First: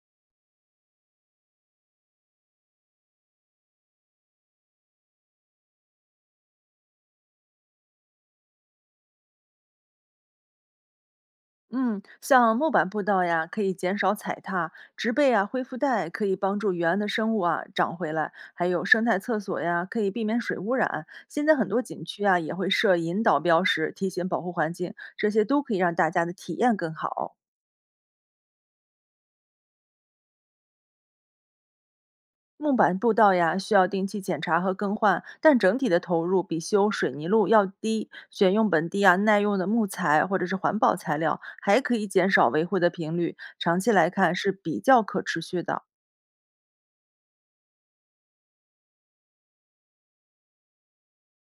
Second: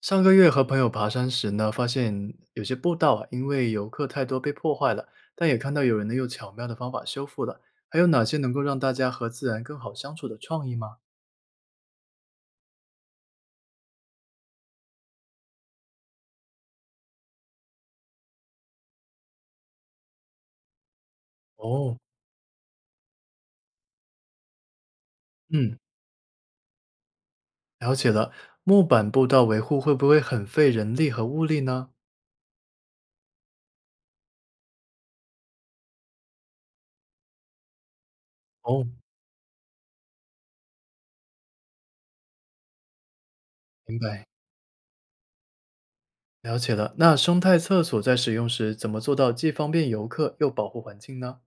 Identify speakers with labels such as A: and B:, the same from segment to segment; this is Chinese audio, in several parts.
A: 上个月和朋友爬山时呢，发现有些步道啊，因为游客太多被破坏了，但也看到有人呢用巧妙的方法修复了。还有哪些能够让大家和自然更好相处的创意吗？
B: 嗯，像木板步道呀，可以减少踩踏；植被啊，恢复带可以帮助原来的生物啊长回来；还有生态厕所呀，可以避免水污染。现在很多
A: 哦，
B: 景区啊也会设引导标识，提醒保护环境，这些都可
A: 嗯，
B: 以让大家的体验更好。
A: 了解了。木板步道维护会不会很费人力和物力呢？
B: 木板步道呀，需要定期检查和更换，但整体的投入比修水泥路要低。选用
A: 哦，
B: 本地啊耐用的木材或者是环保材料，还可以减少维护的频率，长期
A: 明
B: 来
A: 白，
B: 看是比较可持续的。
A: 了解了。那生态厕所在使用时怎么做到既方便游客又保护环境呢？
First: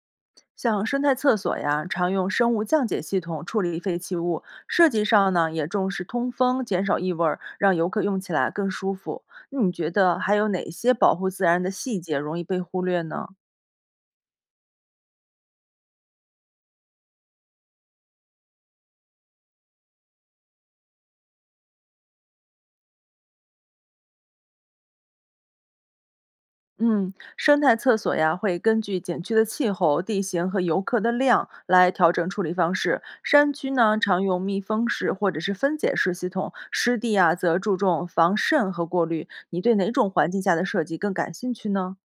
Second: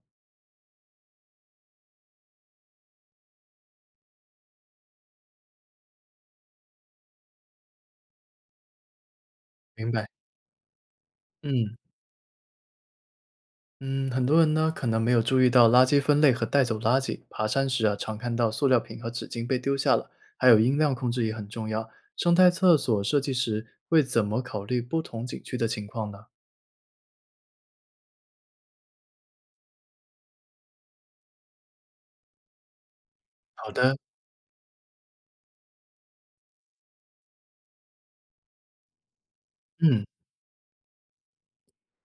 B: 像生态厕所呀，常用生物降解系统处理废弃物，设计上呢也重视通风，减少异味儿，让游客用起来更舒服。那你
A: 明
B: 觉
A: 白，
B: 得还有哪些保护自然的
A: 嗯。
B: 细节容易被忽略呢？
A: 嗯，很多人呢可能没有注意到垃圾分类和带走垃圾。爬山时啊，常看到塑料瓶和纸巾被丢下了，还有音量控制也很重要。生态厕所设计时会怎么考虑不同景区的情况呢？
B: 嗯，生态厕所呀会根据景区的气候、地形和游客的量来调整处理方式。山
A: 好
B: 区
A: 的，
B: 呢常用密封式或者是分解式系统，湿地啊则注重防渗和过滤。你对哪
A: 嗯，
B: 种环境下的设计更感兴趣呢？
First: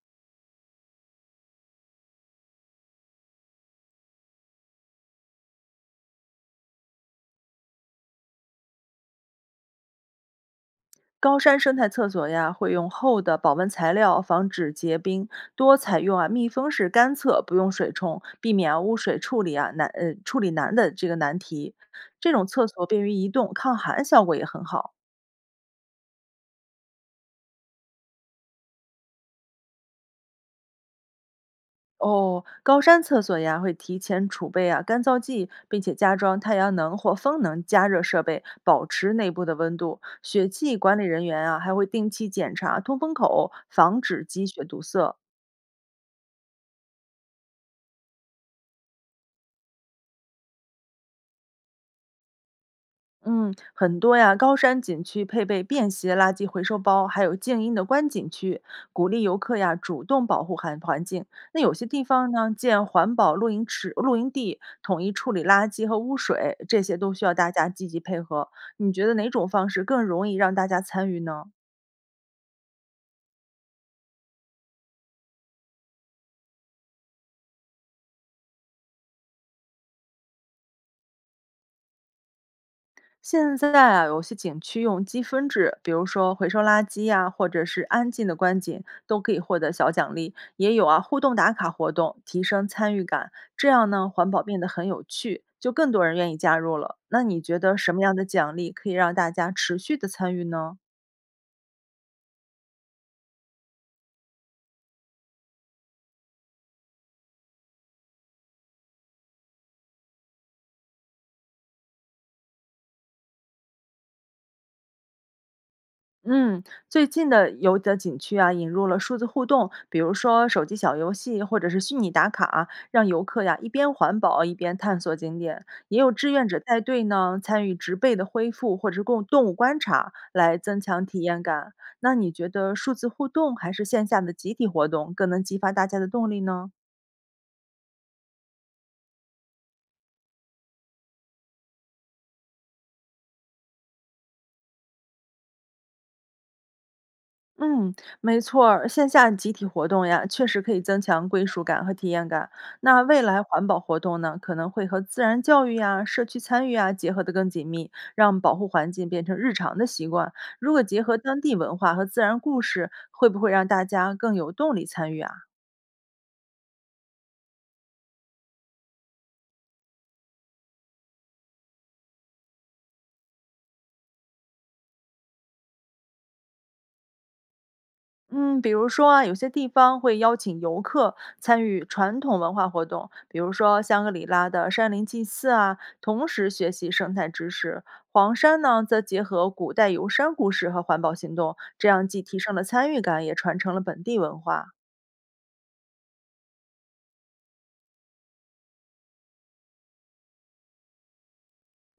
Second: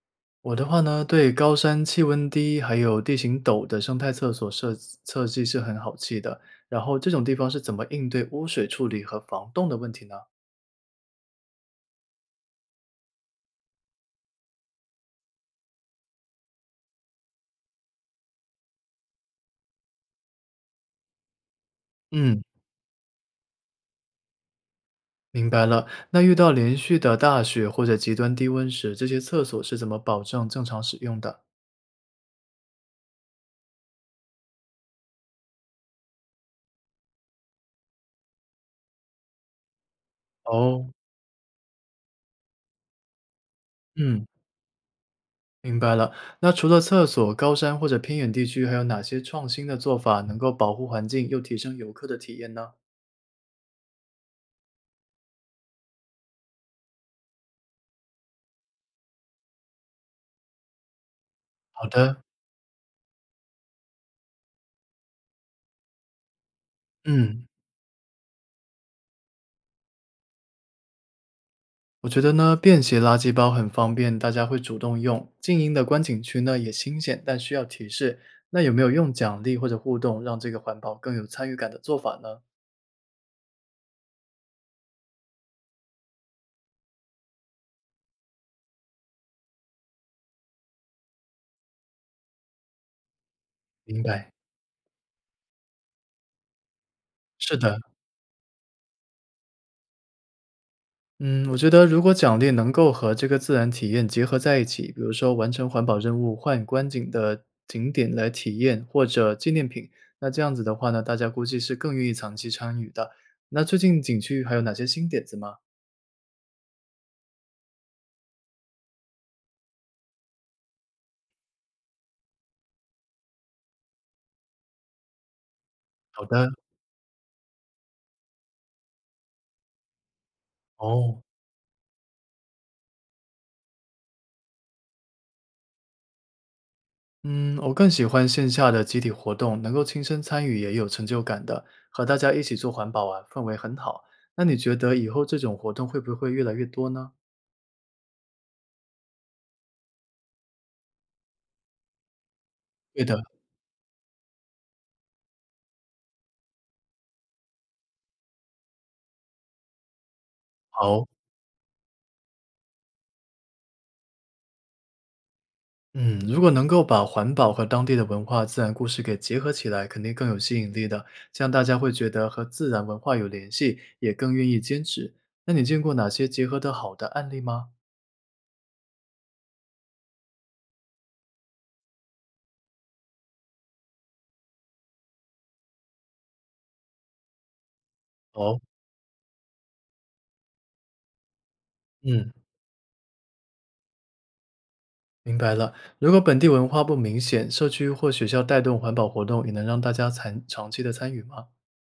A: 我的话呢，对高山气温低还有地形陡的生态厕所设计是很好奇的。然后这种地方是怎么应对污水处理和防冻的问题呢？
B: 高山生态厕所呀，会用厚的保温材料防止结冰，多采用啊密封式干厕，不用水冲，避免啊污水处理啊难处理难的这个难题。这
A: 嗯。
B: 种厕所便于移动，抗寒效果也很好。
A: 明白了。那遇到连续的大雪或者极端低温时，这些厕所是怎么保证正常使用的？
B: 哦，高山厕所呀，会提前储备啊干燥剂，并且加装太阳能或风能加热设备，保持内部的温度。雪季
A: 哦，
B: 管理人员啊，还会定期检查通风口，防
A: 嗯，
B: 止积雪堵塞。
A: 明白了。那除了厕所，高山或者偏远地区还有哪些创新的做法能够保护环境又提升游客的体验呢？
B: 嗯，很多呀，高山景区配备便携垃圾回收包，还有静音的观景区，鼓励游客呀主动保护环境。那有些
A: 好
B: 地
A: 的，
B: 方呢，建环保露营池、露营地，统一处理垃圾和污水，这些都需要
A: 嗯，
B: 大家积极配合。你觉得哪种方式更容易让大家参与呢？
A: 我觉得呢，便携垃圾包很方便，大家会主动用。静音的观景区呢也新鲜，但需要提示。那有没有用奖励或者互动让这个环保更有参与感的做法呢？
B: 现在啊，有些景区用积分制，比如说回收垃圾呀、或者是安静的观景，都可以获得小奖励。也有啊，互动打卡活动，提升参与感。这样
A: 明
B: 呢，
A: 白，
B: 环保变得很有趣，就更多人愿意加入了。那你
A: 是
B: 觉得
A: 的。
B: 什么样的奖励可以让大家持续的参与呢？
A: 嗯，我觉得如果奖励能够和这个自然体验结合在一起，比如说完成环保任务、换观景的景点来体验，或者纪念品，那这样子的话呢，大家估计是更愿意长期参与的。那最近景区还有哪些新点子吗？
B: 嗯，最近的有的景区啊，引入了数字互动，比如说手机小游戏或者是虚拟打卡啊，让游客呀一边环保一边探索景点。也有
A: 好
B: 志愿
A: 的，
B: 者带队呢，参与植被的恢复或者是共动物观察，来增强体
A: 哦，
B: 验感。那你觉得数字互动还是线下的集体活动更能激发大家的动力呢？
A: 嗯，我更喜欢线下的集体活动，能够亲身参与也有成就感的，和大家一起做环保啊，氛围很好。那你觉得以后这种活动会不会越来越多呢？
B: 嗯，没错儿，线下集体活动呀，确实可以增强归属感和体验感。那
A: 对的，
B: 未来环保活动呢，可能会和自然教育呀、社区参与啊结合得更紧密，让保护环境变成日常的习惯。如果结
A: 好。
B: 合当地文化和自然故事，会不会让大家更有动力参与啊？
A: 嗯，如果能够把环保和当地的文化、自然故事给结合起来，肯定更有吸引力的。这样大家会觉得和自然文化有联系，也更愿意坚持。那你见过哪些结合的好的案例吗？
B: 嗯，比如说啊，有些地方会邀请游客参与传统文化活动，比如说香格里拉的山林祭祀啊，同时学习生态知识。黄
A: 哦，
B: 山呢，则结合古代游山故事和环保行动，这样既
A: 嗯，
B: 提升了参与感，也传承了本地文化。
A: 明白了。如果本地文化不明显，社区或学校带动环保活动，也能让大家参长期的参与吗？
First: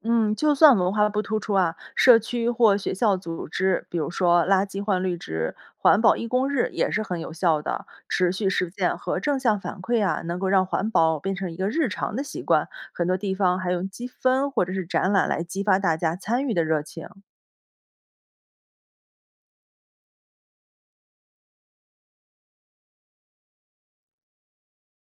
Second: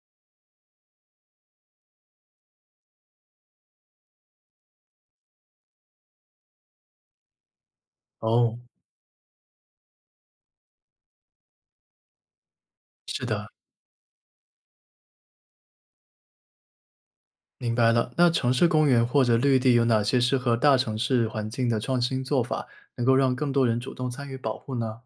B: 嗯，就算文化不突出啊，社区或学校组织，比如说垃圾换绿植、环保义工日，也是很有效的。持续
A: 哦，
B: 实践和正向反馈啊，能够让环保变成一个日常的习惯。很多
A: 是
B: 地
A: 的，
B: 方还用积分或者是展览来激发大家参与的热情。
A: 明白了。那城市公园或者绿地有哪些适合大城市环境的创新做法，能够让更多人主动参与保护呢？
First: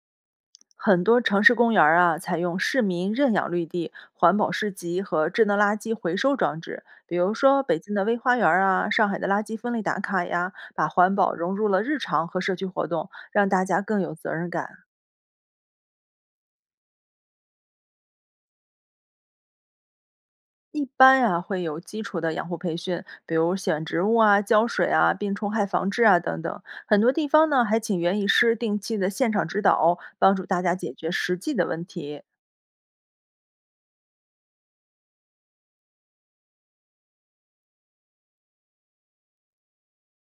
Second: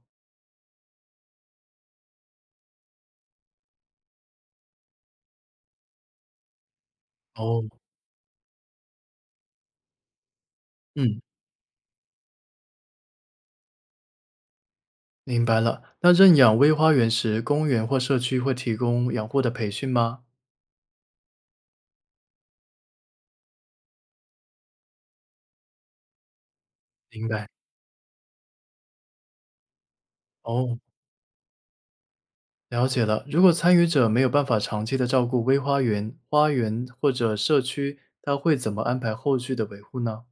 B: 很多城市公园儿啊，采用市民认养绿地、环保市集和智能垃圾回收装置。比如说，
A: 哦，
B: 北京的微花园儿啊，上海的垃圾分类打卡呀，把环
A: 嗯。
B: 保融入了日常和社区活动，让大家更有责任感。
A: 明白了。那认养微花园时，公园或社区会提供养护的培训吗？
B: 一般呀、会有基础的养护培训，比如选植物啊、浇水啊、病虫害防治啊等等。很多
A: 明
B: 地方
A: 白。
B: 呢，还请园艺师定期的现场指导，帮助大家
A: 哦，
B: 解决实际的问题。
A: 了解了。如果参与者没有办法长期的照顾微花园、花园或者社区，他会怎么安排后续的维护呢？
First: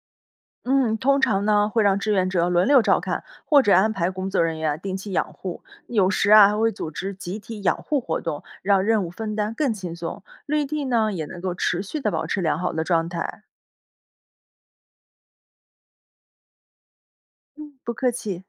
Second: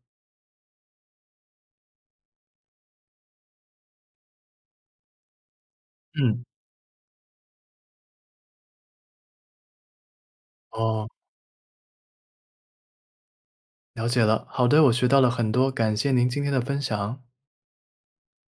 B: 嗯，通常呢会让志愿者轮流照看，或者安排工作人员啊定期养护。有时
A: 嗯，
B: 啊还会组织集体养护活动，让任务分担更轻松。绿地
A: 哦，
B: 呢也能够持续的保持良好的状态。
A: 了解了。好的，我学到了很多，感谢您今天的分享。
B: 嗯，不客气。